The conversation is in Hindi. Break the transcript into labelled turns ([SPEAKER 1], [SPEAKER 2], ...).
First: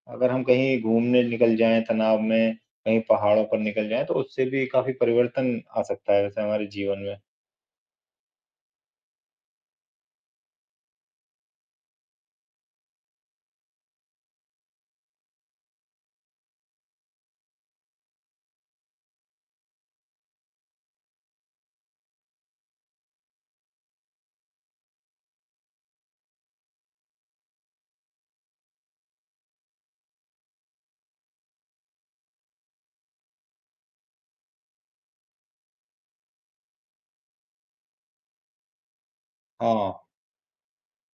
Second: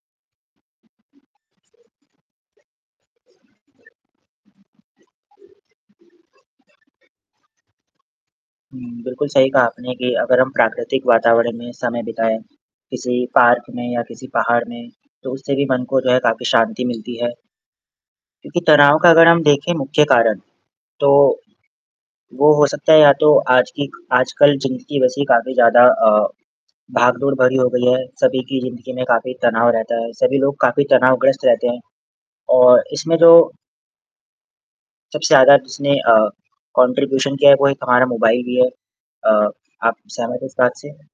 [SPEAKER 1] अगर हम कहीं घूमने निकल जाएँ, तनाव में, कहीं पहाड़ों पर निकल जाएँ, तो उससे भी काफ़ी परिवर्तन आ सकता है वैसे हमारे जीवन में।
[SPEAKER 2] हुँ, बिल्कुल सही कहा आपने कि अगर हम प्राकृतिक वातावरण में समय बिताएँ। किसी पार्क में या किसी पहाड़ में। तो उससे भी मन को जो है काफ़ी शांति मिलती है। क्योंकि तनाव का अगर हम देखें मुख्य, कारण तो वो हो सकता है या तो आज की आजकल जिंदगी वैसी काफ़ी ज़्यादा अ, भागदौड़ भरी हो गई है। सभी की ज़िंदगी में काफ़ी तनाव रहता है। सभी लोग काफ़ी तनावग्रस्त रहते हैं और इसमें जो सबसे ज़्यादा जिसने अ, कॉन्ट्रीब्यूशन क्या है कोई हमारा मोबाइल ही है। अ, आप
[SPEAKER 1] हाँ।
[SPEAKER 2] सहमत हैं इस बात से?